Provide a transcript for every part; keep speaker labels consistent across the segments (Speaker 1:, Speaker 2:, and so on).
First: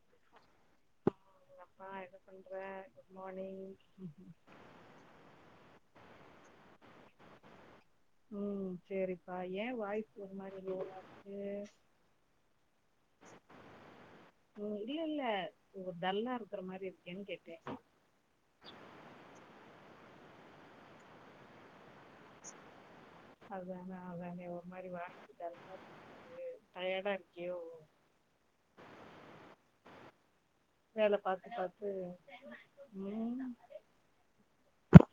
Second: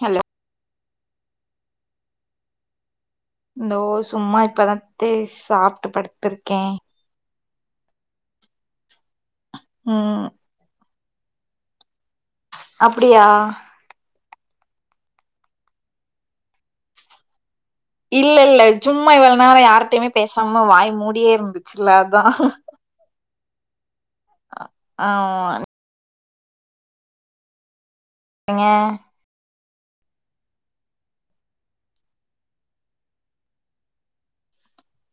Speaker 1: Hello
Speaker 2: அப்பா என்ன பண்ற குட் மார்னிங்
Speaker 1: இந்தோ சும்மா இப்பதான்த்த சாப்பிட்டு படுத்திருக்கேன்
Speaker 2: உம் சரிப்பா ஏன் வாய்ஸ்
Speaker 1: ம்
Speaker 2: ஒரு மாதிரி போவுது உஹம்
Speaker 1: அப்படியா
Speaker 2: உஹம் இல்ல இல்ல டல்லா இருக்க மாதிரி இருக்கேன்னு கேட்ட
Speaker 1: இல்ல இல்ல சும்மா இவள நாளா யாரிட்டையுமே பேசாம வாய் மூடியே இருந்துச்சுல அதான்
Speaker 2: அது வேனா
Speaker 1: ஆமாஹ
Speaker 2: டயாடா இருக்கியோ
Speaker 1: ஏங்க
Speaker 2: வேல பாத்து பாத்து உம்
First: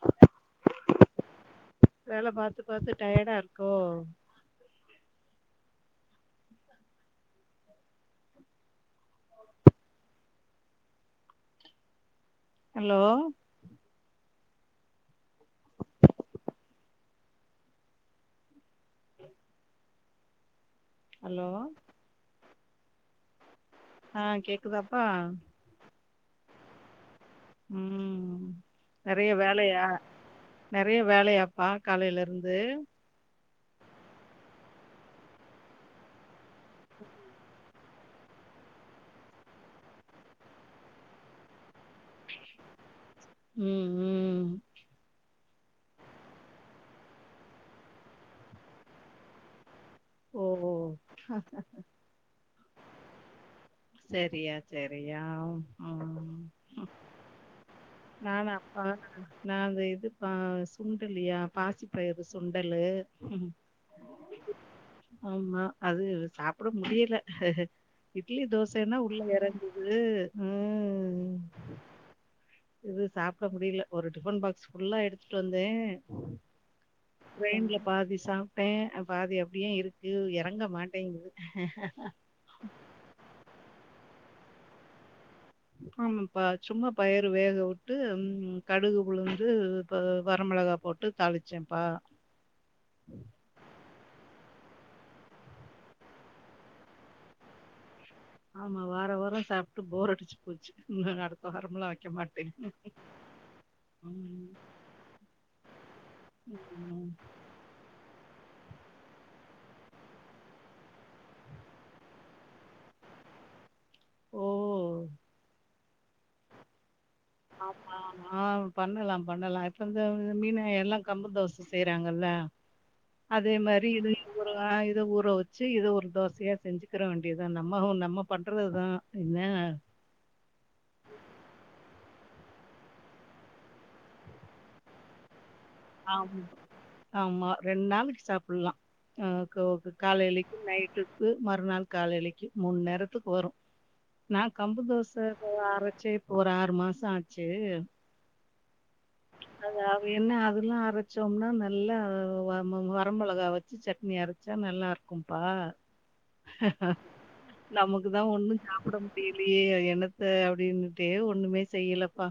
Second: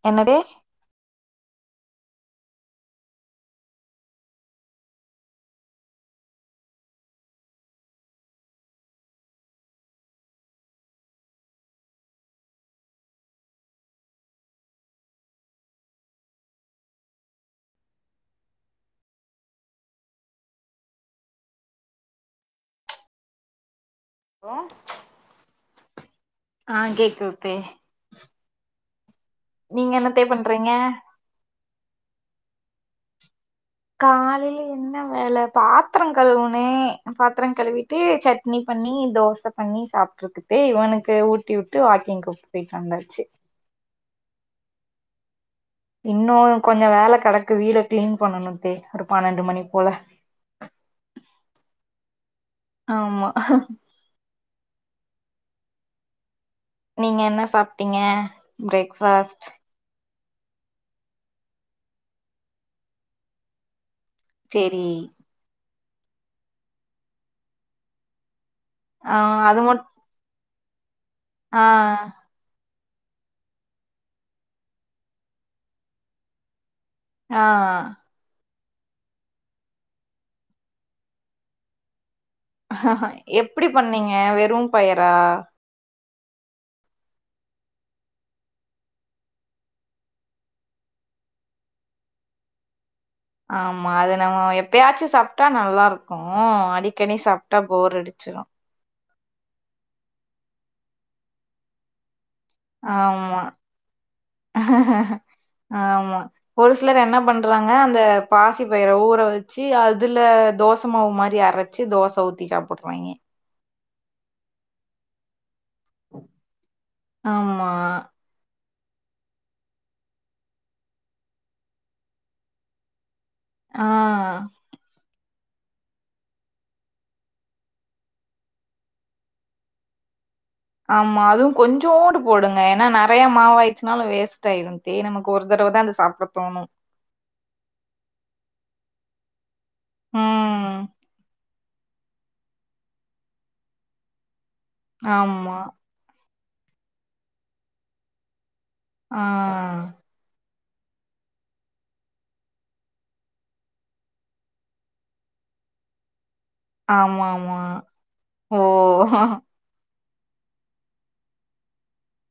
Speaker 1: என்னடெ
Speaker 2: வேல பார்த்து பாத்து டயடா இருக்கோ ஹலோ ஹலோ ஆஹ கேக்குதாப்பா
Speaker 1: ஆஹ் கேக்குது பே
Speaker 2: ம் நெறைய வேலையா நெறைய வேலையா பா காலையில இருந்து
Speaker 1: காலையில என்ன வேலை பாத்திரம் கழுவுனே பாத்திரம் கழுவிட்டு சட்னி பண்ணி தோச பண்ணி சாப்ட்ருக்குது இவனுக்கு ஊட்டி விட்டு வாக்கிங்கு போயிட்டு வந்தாச்சு
Speaker 2: உம் உம்
Speaker 1: இன்னொம் கொஞ்சம் வேல கெடக்கு வீட கிளீன் பண்ணனும் தே ஒரு பன்னெண்டு மணிய போல
Speaker 2: ஓ ஓ
Speaker 1: ஆமா
Speaker 2: செரியா செரியா உம்
Speaker 1: நீங்க என்ன சாப்டீங்க பிரேக்பாஸ்ட்
Speaker 2: ஆஹ சுண்டலியா பாசி பயிறு சுண்டலு
Speaker 1: செரி
Speaker 2: ஆமா அது சாப்ட முடியல இட்லி தோச சைன்னா
Speaker 1: ஆ
Speaker 2: உள்ள இறங்குது ம்
Speaker 1: ஆஹ்
Speaker 2: இது சாப்ட முடியல ஒரு டிஃபன் பாக்ஸ் ஃபுல்லா எடுத்துட்டு வந்தே
Speaker 1: ஆ
Speaker 2: ட்ரெயின்ல பாதி சாப் சாப்ட்டேன் பாதி அப்டியே இருக்கு இறங்க மாட்டேங்குது
Speaker 1: ஹஹஹ எப்டி பண்ணீங்க வெறும் பயரா
Speaker 2: ஆமாப்பா சும்மா பயர் வேக வுட்டு கடுகு உளுந்து வரமிளகா போட்டு தாளிச்சேன்ப்பா
Speaker 1: ஆமா அது நம்ம எப்பயாச்சு சாப்டா நல்லா இருக்கும் அடிக்கடி சாப்டா போர் அடிச்
Speaker 2: ஆமா வார வார சாப்ட்டு போர் அடிச்சு போச்சு அடுத்த வாரம்லா வைக்க மாட்டேன்
Speaker 1: ஆமா
Speaker 2: ம்.
Speaker 1: ஆமா ஒரு சிலர்
Speaker 2: ம்.
Speaker 1: என்ன பண்றாங்க அந்த பாசி பயிர ஊற வச்சு அதுல தோச மாவு மாதரி அரைச்சு தோச ஊத்தி சாப்டுறாங்க
Speaker 2: ஓ
Speaker 1: ஆமா
Speaker 2: ஆமா. ஆ பண்ணலாம் பண்ணலாம் இப்ப இந்த மீனா எல்லா கம்பு தோச செய்யுறாங்கல்ல அதே
Speaker 1: ஆ.
Speaker 2: மாரி இது இத ஊற வச்சு இத ஒரு தோசையா செஞ்சுக்கிற வேண்டியதான் நம்ம நம்ம பண்றதுதான் என்ன
Speaker 1: ஆமா அதுவும் கொஞ்சோடு போடுங்க ஏன்னா நெறைய மாவாயிச்சுனாலும் வேஸ்ட் ஆயிடும் தே நமக்கு ஒரு தடவ தான் அத சாப்பிட
Speaker 2: ஆமா
Speaker 1: தோணும்.
Speaker 2: ஆமா ரெண்டு நாளைக்கு சாப்புல்லா ஆஹ் காலைக்கு
Speaker 1: ம்.
Speaker 2: நைட்டுக்கு மறுநாள் காலைக்கு மூணு நேரத்துக்கு வரும் நா கம்பு தோச
Speaker 1: ஆமா.
Speaker 2: அரைச்சு ஒரு ஆறு மாசம் ஆச்சு
Speaker 1: ஆஹ்
Speaker 2: எல்லாம் அரைச்சோம்னா நல்லா வரமிளகா வச்சு சட்னி அரைச்சா நல்லா இருக்கும்பா
Speaker 1: ஆமாமா.
Speaker 2: நமக்கு தான்
Speaker 1: ஓ!
Speaker 2: ஒண்ணும் சாப்ட முடியலையே என்னத் அப்டின்னுட்டே ஒண்ணுமே செய்யலப்பா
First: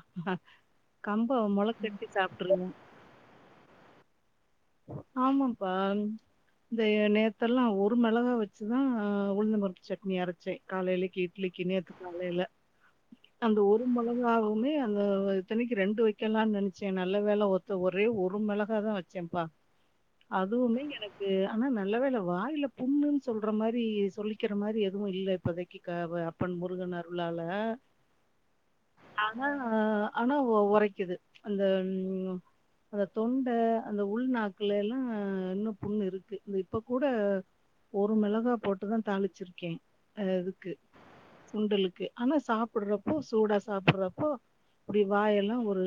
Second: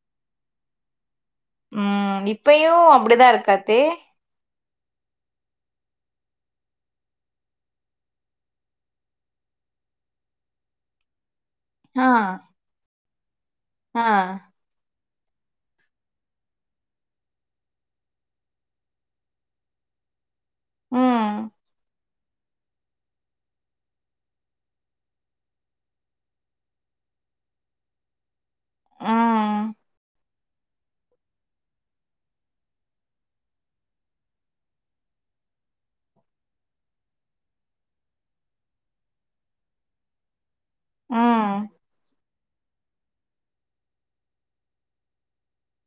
Speaker 2: கம்ப மொளச்
Speaker 1: உம் இப்பயும் அப்டிதான் இருக்கா தே
Speaker 2: ஆமாப்பா இந்த நேத்தெல்லாம் ஒரு மிளகா வச்சுதான் உளுந்தம் பருப்பு சட்னி அரைச்சேன் காலையிலக்கு இட்லி இட்லிக்கு நேத்து
Speaker 1: ஆ.
Speaker 2: காலயில அந்த ஒரு
Speaker 1: ஆ.
Speaker 2: மிளகாவுமே அ இத்தனைக்கு ரெண்டு வைக்கலாம்னு நினைச்சேன் நல்ல வேலை ஒத்த ஒரே ஒரு மிளகா தான் வச்சேன்ப்பா அதுவுமே
Speaker 1: ம்.
Speaker 2: எனக்கு ஆனா நல்ல வேல வாயில புண்ணுன்னு சொல்ற மாரி சொல்லிக்கிற மாரி எதுவும் இல்ல இப்பதைக்கு அப்பன் முருகன் அருளால ஆனா
Speaker 1: ம்.
Speaker 2: ஆனா உரைக்குது அந்த அந்த தொண்ட அந்த உள்நாக் குல்லெலாம் இன்னும் புண்ணு இருக்கு இப்ப கூட ஒரு மிளகா போட்டுதான் தாளிச்சிருக்கேன் இதுக்கு
Speaker 1: ம்.
Speaker 2: சுண்டலுக்கு ஆனா சாப்டுறப்போ சூடா சாப்டுறப்போ இப்டி வாயெல்லாம் ஒரு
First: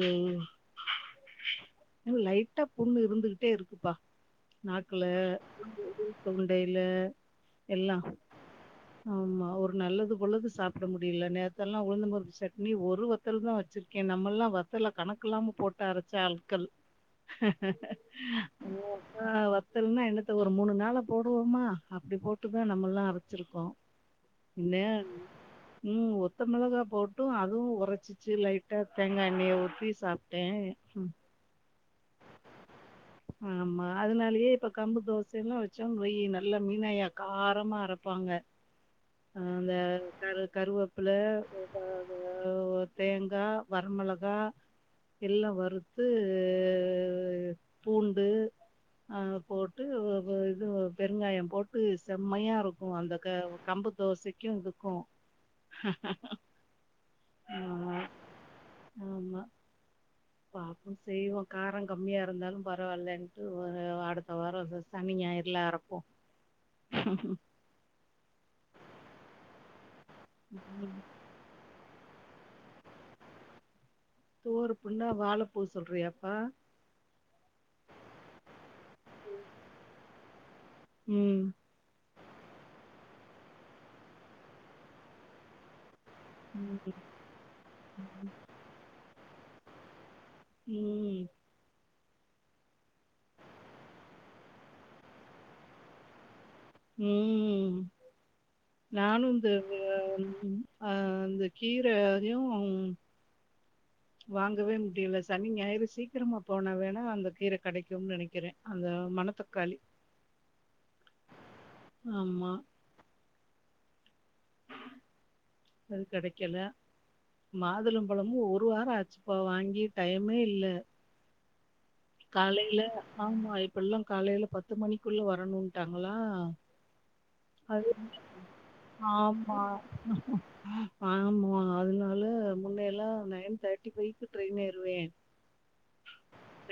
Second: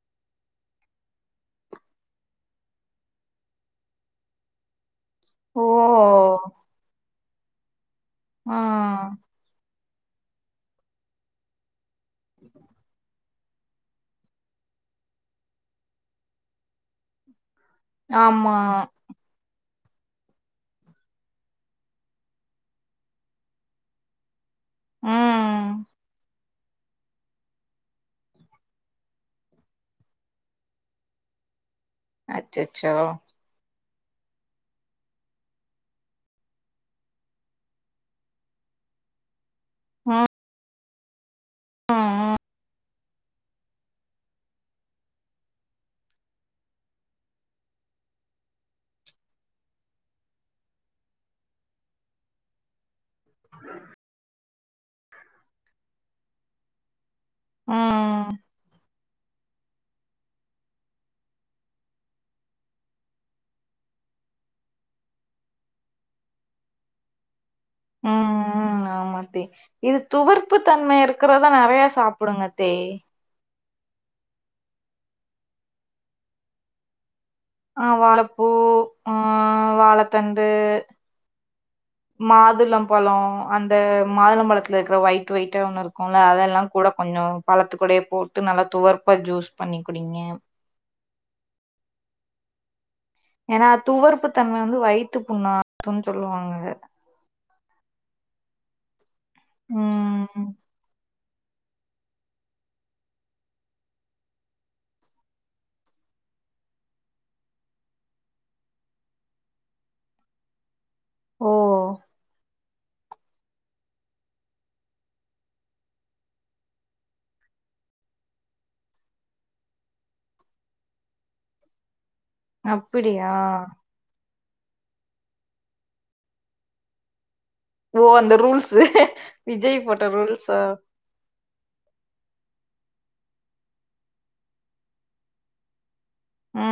Speaker 2: லைட்டா புண்ணு இருந்துகிட் டே இருக்குப்பா நாக் க்குல
Speaker 1: ஓ!
Speaker 2: தொண்டையில எல்லா
Speaker 1: ஆஹ
Speaker 2: நல்லது பொல்லது சாப்ட முடியல நேத்தல்லா உழுந்தம்பருப்பு சட்னி ஒருவத் வத்தல் தான் வச்சிருக்கேன் நம்மல்லாம் வத்தல கணக்கு இல்லாம போட்ட அரைச்ச ஆட்கள்
Speaker 1: ஆமா
Speaker 2: ஓ! ஆ வத்தல்னா என்னத்த ஒரு மூணு நாள போடுவோமா அப்டி போட்டுதான் நம்மெல்லாம் அரைச்சிருக்கோம் என்ன
Speaker 1: ம்.
Speaker 2: உம் ஒத் வத்த மிளகா போட்டும் அதுவும் உரைச்சிச்சு லைட்டா தேங்காய எண்ணெய ஊத்தி சாப்பிட்டே
Speaker 1: அச்சச்சோ
Speaker 2: அதனாலயே இப்ப கம்பு தோசை எல்லாம் வச்சோனு வைய்யி நல்ல மீனாய காரமா அரைப்பாங்க அந்த
Speaker 1: ம்.
Speaker 2: கரு கருவப் பொல
Speaker 1: ம்.
Speaker 2: தேங்கா வரமிளகா எல்லா வறுத்து பூண்டு ஆஹ் போட்டு இது பெருங்காயம் போட்டு செம்மையா இருக்கும் அந்த கம்பு தோசைக்கும் இதுக்கும்
Speaker 1: அஹ்
Speaker 2: ஆமா பாப்போம் செய்வோம் காரம் கம்மியா இருந்தாலும் பரவால்லன்ட்டு ஒரு அடுத்த வாரம் சனிஞாயிரலா அரப்போம்
Speaker 1: உம் உம் ஆ மாத்தி இது துவர்ப்பு
Speaker 2: ம்
Speaker 1: தன்ம இருக்குறதா நறைய சாப் புடுங்க தே
Speaker 2: துவர்ப்புன்னா வாழப்பூ சொல்றியாப்பா
Speaker 1: ஆஹ் வாழப்பூ ஆஹ் வாழத்தண் டூ
Speaker 2: ம்
Speaker 1: மாதுளம் பழம் அந்த மாதளம்பழத்தில்ல இருக்கிற ஒயிட் ஒயிட்டா ஒன்னு இருக்கும் அதெல்லாம் கூட கொஞ்சம் பழத்துக்குடைய போட்டு நல்லா துவர்ப் ப்போ ஜூஸ் பண்ணிக்குடிங்க
Speaker 2: உம்
Speaker 1: ஏன்னா துவர்ப்பு தன்ம வந்து வயித்து புண்ண ஆத்துன்னு சொல்வாங்க
Speaker 2: உம் [inaudible] நானும் இந்த
Speaker 1: ம்
Speaker 2: அஹ் கீர அதையும் வாங்கவே முடியல சனி ஞயிரு சீக்கிரமா போனா வேணா அந்த கீர கெடைக்கும்னு நெனைக்கிறேன் அந்த மணத்தக்காளி
Speaker 1: ஓ
Speaker 2: ஆமா அது கெடைக்கல மாதுளம்பழமும் ஒரு வாரம் ஆச்சுப்பா வாங்கி டைமே இல்ல காலைல
Speaker 1: அப்பிடியா
Speaker 2: ஆமா இப்பல்லாம் காலைல பத்து மணிக்குள்ள வரணும்ட்டாங்களா
Speaker 1: ஓ அந்த ரூல்ஸ்
Speaker 2: ஆமா.
Speaker 1: விஜய் போட்ட ரூல்ஸ் அஹ்
Speaker 2: ஆமா அதனால முன்னைய எல்லாம் நைன் தேர்ட்டி வைக்கு ட்ரெயின் ஏறுவேன்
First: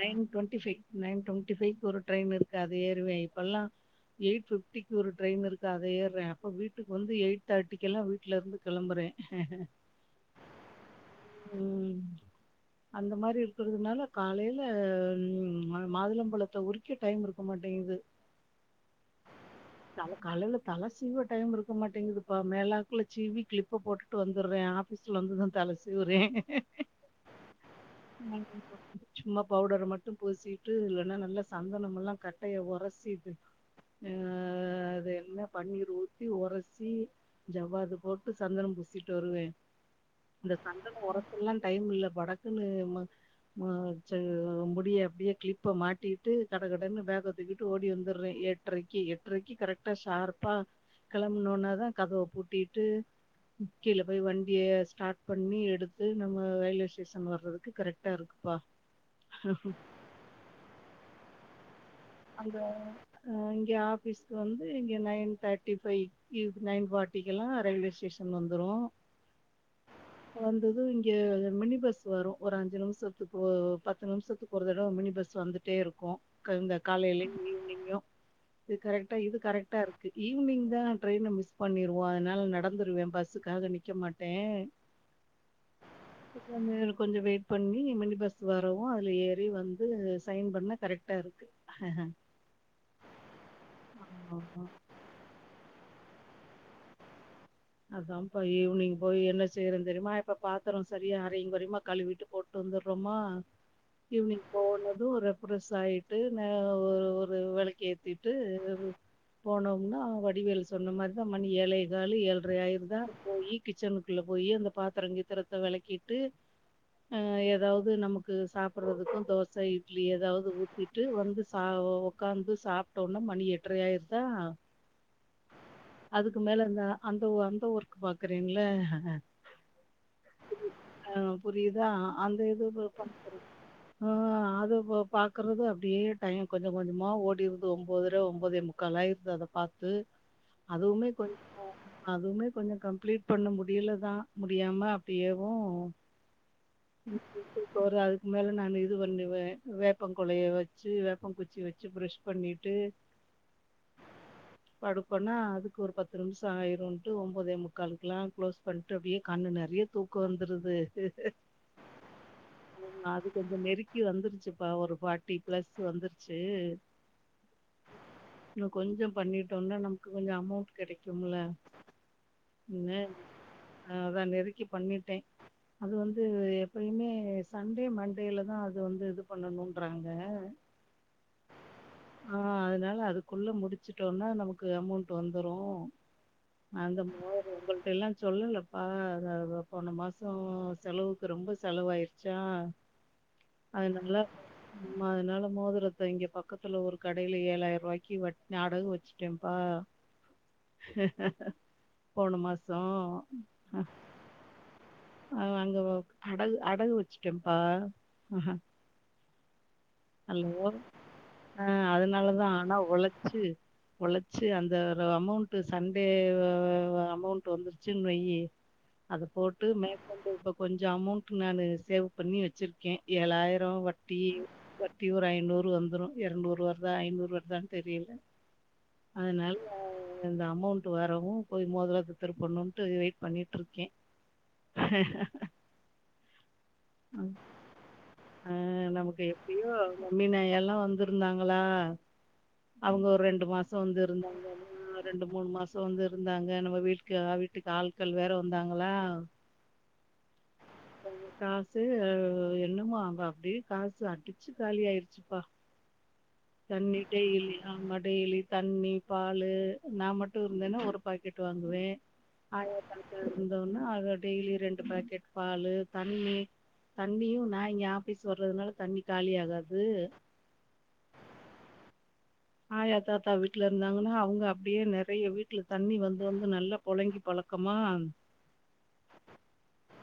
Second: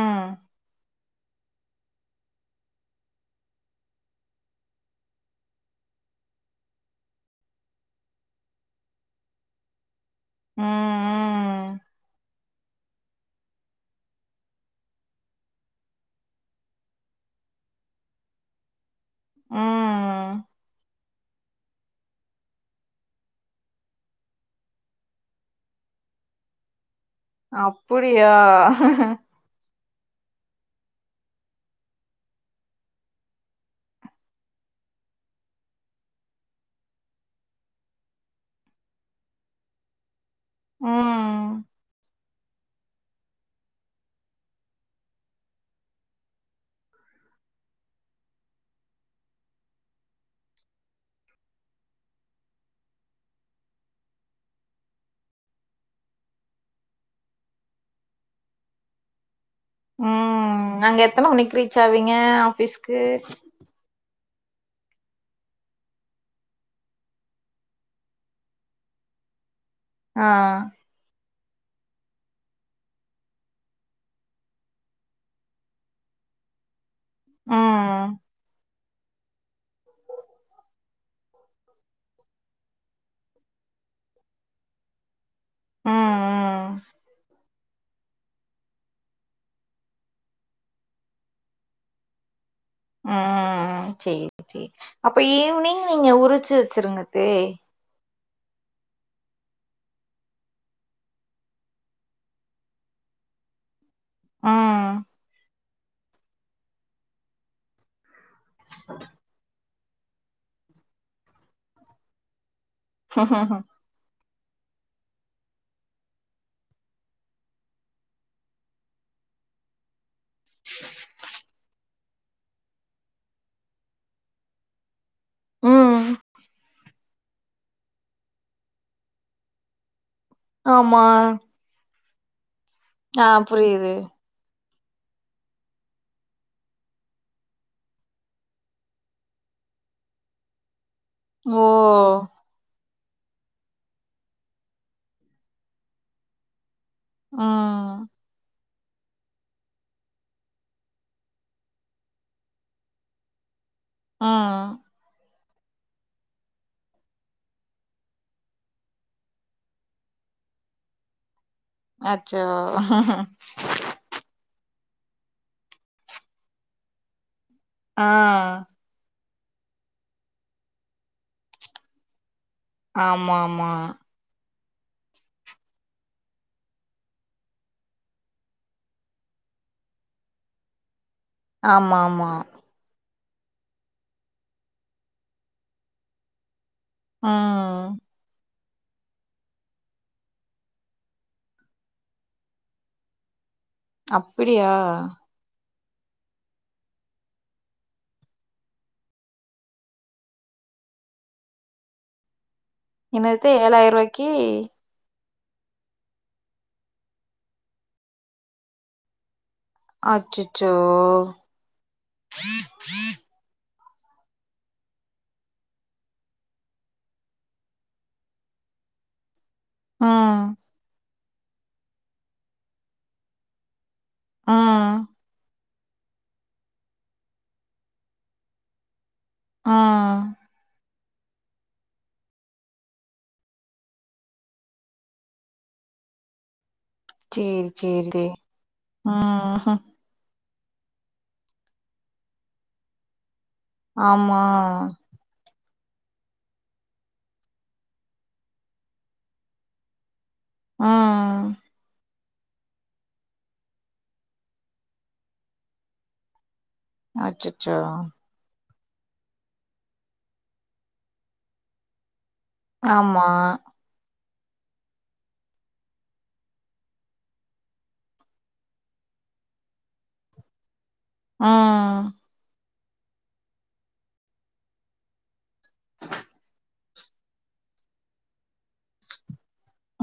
Speaker 2: நைன் டுவென்டிஃபைவ் நைன் டுவெண்ட்டி ஃபைவ்க்கு ஒரு ட்ரெய்ன் இருக்கு அத ஏறுவே இப்பெல்லாம் எயிட் பிப்டிக்கு ஒரு ட்ரெயின் இருக்கு அத ஏர்றன் அப்ப வீக்கு வந்துயிட் தேர்ட்டிகுல்லாம் வீட் ட்டுல இருந்து கிளம்புறேன்
Speaker 1: ம்
Speaker 2: உம் அந்த மாரி இருக்கிறதுனால காலைல மாதுளம்பழத்தை உரிக்க டைம் இருக்க மாட்டிங்கிது
Speaker 1: ம்
Speaker 2: தல
Speaker 1: ம்
Speaker 2: காலைல தல சீவ டைம் இருக்க மாட்டிங்கிதுப்பா மேலா ள்ள சிவி கிளிப்ப போட்டுட்டு வந்துடுறேன் ஆபீஸ்ல வந்துதான் தல சீவுறேன்
Speaker 1: அப்படியா [unintelligible]
Speaker 2: ட்டும் பூசிட்டு இல்லைன்னா நல்லா சந்தனம எல்லாம் கட்டைய உரசிட்டு இது அஹ் அது என்ன பன்னீர் ஊத்தி ஒரசி ஜவ்வாது போட்டு சந்தனம் புசிட்டு வருவேன் இந்த சந்தனம் உரசல்லா
Speaker 1: ம்.
Speaker 2: டைம் இல்ல இப்ப முடிய அப்படியே கிளிப்ப மாட்டிட்டு கட கடன்னு வேக தூக்கிட்டு ஓடி வந்துடுறேன் ஏட்டரைக்கு எட்டரைக்கு கரெக்டா ஷார்ப்பா கிளம்பனோனா தான் கதை பூட்டிட்டு கீழ போய் வண்டிய ஸ்டார்ட் பண்ணி எடுத்து நம்ம ரயில்வே ஸ்டேஷன் வறதுக்கு கரெக்டா இருக்குப்பா
Speaker 1: உம் நாங்க எத்தனை நிக்கிறீ ச்சாவங்க ஆபீஸ்க்கு
Speaker 2: ஆஃபீஸ்க்கு வந்து இங்கே நைன் தேர்ட்டி ஃபைக் நைன் ஃபார்ட்டிக்கெல்லாம் ரயில்வே ஸ்டேஷன் வந்துடும்
Speaker 1: ஆ.
Speaker 2: வந்ததும் இங்க மினி பஸ் வரும் ஒரு அஞ்சு நிமிஷத்துக்கு பத்து நிமிஷத்துக்கு ஒரு தடவை மினி பஸ் வந்துட்டே இருக்கும் கந்தக் காலையிலிமிங்மிங்கோ
Speaker 1: ம்.
Speaker 2: இது கரெக்டா இது கரெக்டா இருக்கு ஈவினிங் தான் ட்ரையின மிஸ் பண்ணிருவோம் அதனால நடந்துடுவேன் பஸ்சுக்காக நிக்க மாட்டேன்
Speaker 1: ம்,
Speaker 2: கொஞ்சம்
Speaker 1: ம்.
Speaker 2: நேரம் கொஞ்சம் வேட் பண்ணி மினி பஸ் வரவும் அதுல ஏறி வந்து சைன் பண்ணா கரெக்டா இருக்கு ஆஹ்ஹ
Speaker 1: உம் சேரி சேரி அப்ப ஈனிங் நீங்க உரிச்சு வச்சிருங்கதே
Speaker 2: அதான்ப்பா ஈவினிங் போய் என்ன செய்யறம் தெரியுமா இப்ப பாத்திரோம் சரிய அரைங்க குரியமா கழுவிட்டு போட்டு வந்துடுறோமா ஈவினிங்
Speaker 1: ம்.
Speaker 2: போகனது ரெப்ரஸ் ஆயிட்டு ந ஒரு வேலைக்கு எடுத்திட் இது போனோ நா வடிவேலு சொன்ன மாரிதான் மணி ஏழேகால் ஏழ்ர இரண்ரையேயிடும் இப்படி தான் இருக்கும் இ கிச்சனுக்குள்ள போய் அந்த பாத்திர கித்திரத்தை விளக்கிட்டு ஏதாவது நமக்கு சாப்பிடுறதுக்கும் தோசை இட்லி ஏதாவது ஊத்திட்டு வந்து சா வு உட்காந்து சாப்பிட்டோம்னா மணி எட்டரை ஆயிருதா
Speaker 1: ம்.
Speaker 2: அதுக்கு மேல இருந்தா அந்த அந்த ஊருக்கு பாக்குறீங்களஹஹ ஆஹ் புரியுதா அந்த இது
Speaker 1: ஆஹ் புரியுது
Speaker 2: இப்ப பாக்கறது அப்படியே டைம் கொஞ்ச கொஞ்சமா ஓடிடுது ஒன்பதரை ஒன்பதே முக்கால் ஆயிருது அதை பார்த்து அதுவுமே
Speaker 1: ஓ!
Speaker 2: போக்கோ அதுவுமே கொஞ்சோ கம் ப்ளீட் பண்ண முடியலதா முடியாம அப்டியேவு போற
Speaker 1: ம்.
Speaker 2: அதுக்கு மேல நானு இது வண்ணுவ வேப்ப கொளய வச்சி வேப்ப குச்சி வச்சி ப்ரெஷ் பண்ணிட்டு
Speaker 1: ம்.
Speaker 2: படுப்பனா அதுக்கு ஒரு பத்து நிமிஷ ஆயிருன்ட்டு ஒன்பதே முக்காலுக்கெல்லா க்ளோஸ் பண்ட்டு அப்டியே கண்ணு நெறைய தூக்க வந்துருது
Speaker 1: அச்சோ
Speaker 2: இப்ப ஒரு ஃபார்ட்டி பிளஸ் வந்துருச்சி
Speaker 1: ஆ.
Speaker 2: நா கொஞ்சோ பண்ணிட்டு ட்டோன நமக்கு கொஞ்ச அமௌண்ட் கெடைக்கும்ல [unintelligible] ஹ
Speaker 1: ஆமாமா.
Speaker 2: அதா நெருக்கி பண்ணிட்டே அது வந் து எப்பயுமே சண்டே மண்டேலதா அது வந்து இது பண்ணணும்றாங்க
Speaker 1: ஆமா ஆமா
Speaker 2: குள்ள முடிச்சிட்டோம்னா நமக்கு அமௌண்ட் வந்துரு அந்த [inaudible] உங்கள்ட்ட
Speaker 1: ம்.
Speaker 2: எல்லா சொல்லல ப்ப அத அத போன மாசம் செலவுக்கு ரொம்ப செலவாயிருச்சா அதனால
Speaker 1: அப்பிடியா?
Speaker 2: ஆமா அதனால மோதிர இதோ இங்க பக்கத்துல ஒரு கடையில ஏலாயிர ரூபாய்க்கு வட் அடகு வச்சிட்டேம்ப்பா போன மா
Speaker 1: இனத்த ஏலாயிரூபாய்க்கி
Speaker 2: ஆஹ் அங்க அடகு அடகு வச்சிட்டேம்ப்பா ஆஹஹ அல்லோ
Speaker 1: அச்சச்சோ
Speaker 2: ஆஹ் அதனாலதா ஆனா ஒளச்சி உலச்சி அந்த ஒரு அமௌண்ட் சண்டே அமௌண்ட் வந்துருச்சுன்னு வை அத போட் டு மேற்கொண்டு
Speaker 1: ம்
Speaker 2: [inaudible] கொஞ்ச அமௌண்ட் நானு சேவ் பண்ணி வச்சிருக்கே ஏலாயிரோ வ
Speaker 1: ம்
Speaker 2: ட்டி ஐநூறு வந்துரு இரநூறு வருதா ஐநூறு வருதான்னு தெரியல அதனால
Speaker 1: ம்
Speaker 2: இந்த அமௌண் ட்டு வரவு போய் மோதரத திருப்பனுன்ட்டு வெயிட் பண்ணிட்டு இருக்கே
Speaker 1: சேரி சேரி
Speaker 2: ஆஹ் நமக்கு எப்டியோ
Speaker 1: ம்
Speaker 2: [unintelligible] எல்லா வந்திருந்தாங்களா அவுங்க ஒரு ரெண்டு மா சோ
Speaker 1: ஆமா
Speaker 2: இருந்தாங்க ரெண்டு மூணு மா சோ வந்து இருந்தாங்க நம்ம வீட்டுக்கு வீட்டுக்கு ஆட்கள் வேற வந்தாங்களா
Speaker 1: ஆஹ்
Speaker 2: ஹ என்னமோ அங்க அப்டியே காசு அடிச்சு காலி ஆயிருச்சுப்பா தண்ணி டெய்லி
Speaker 1: அச்சச்சோ
Speaker 2: ஆமா டெய்லி த தண்ணி பாலு நா மட்டும் இருந்தேன்னா ஒரு பாக்கெட் வாங்குவேன்
Speaker 1: ஆமா
Speaker 2: ஆயந்தன ஆா டெய்லி ரெண்டு பாக்கெட் பாலு தண்ணி தண்ணியும் நான் இங்க ஆபீஸ் வர்றதுனால தண்ணி காலி ஆகாது
Speaker 1: ஆஹ்
Speaker 2: ஆயா தாத்தா வீட்ல இருந்தாங்கன்னா அவுங்க அப்டியே நெறைய வீட்ல தண்ணி வந்து வந்து நல்லா புழங்கி பழக்கமா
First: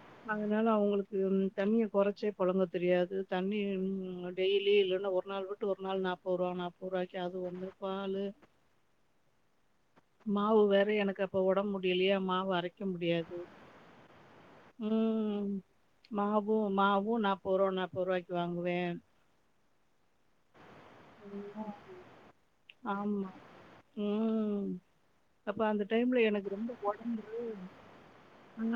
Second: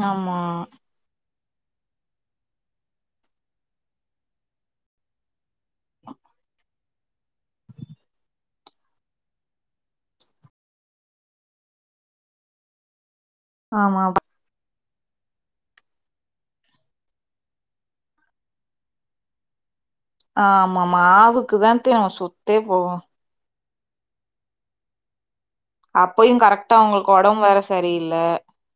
Speaker 1: ஆமா
Speaker 2: அதனால அவுங்களுக்கு தண்ணியை குறைச்சே புழங்க தெரியாது தண்ணி டெய்லி இல்லைன்னா ஒரு நாள் வி ஒரு நாள் நாப்பருவா நாப் ப [unintelligible] அது ஒண்ணு பாலு மாவு வேற எனக்கு அப்ப உடம்பு முடியலையா மாவு அரைக்க முடியாது
Speaker 1: ஆமா
Speaker 2: உம் மாவும் மாவும் நாப்பருவா நாப்பரூபாய்க்கு வாங்குவேன்
Speaker 1: ஆ ஆமா
Speaker 2: ஓ!
Speaker 1: மாவுக்கு
Speaker 2: ம்.
Speaker 1: தான்தெ நாம் சொத்தே போவும்
Speaker 2: உம் அப்ப அந்த டைம்ல
Speaker 1: அப்பயு
Speaker 2: எனக்கு ரொம்ப
Speaker 1: கரெக்டா அவங்களுக்கு
Speaker 2: உடம்பு
Speaker 1: ஒடம்பு வேற சரியில்ல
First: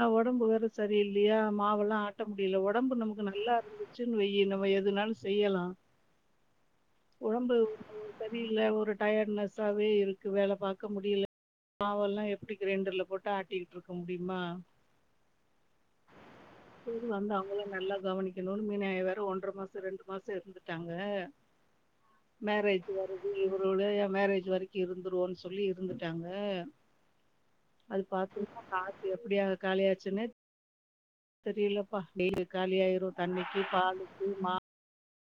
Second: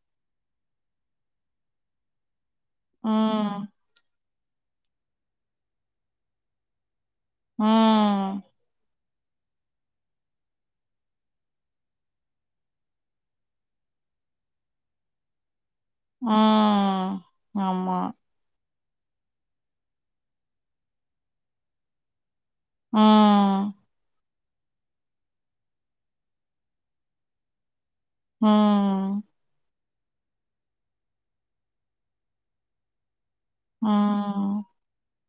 Speaker 2: உ உடம்பு வேற சரியில்லையா மாவெல்லாம் ஆட்ட முடி யில உடம்பு நமக்கு நல்லா
Speaker 1: ம்
Speaker 2: இருந்துச்சு வை என்னவோ எதுனாலும் செய்யலாம் உடம்பு
Speaker 1: ம்
Speaker 2: சரியில்ல ஒரு டயர்டனஸாவே இருக்கு வேல பார்க்க முடியல மாவெல்லாம் எப்டி கிரைண்டர்ல போட்டு ஆட்டிக்கிட்டு இருக்க முடியுமா
Speaker 1: உம் ஆமா
Speaker 2: ம நாய வ ஒன்றரை மாசம் ரெண்டு மாசம் இருந்துட்டாங்க [unintelligible] வே மேரேஜ் வருது
Speaker 1: ம்
Speaker 2: இவரோட என் மேரேஜ் வரைக்கும் இருந்துருவோன்னு சொல்லி இருந்துட்டாங்க அது பார்த்தன்னா கா
Speaker 1: ம்
Speaker 2: எப்படிய காலி யாச்சி சுனே தெரியலப்பா டெய்லி காலி ஆயிரும் தண்ணிக்கு பாலுக்கு
Speaker 1: ம்
Speaker 2: மா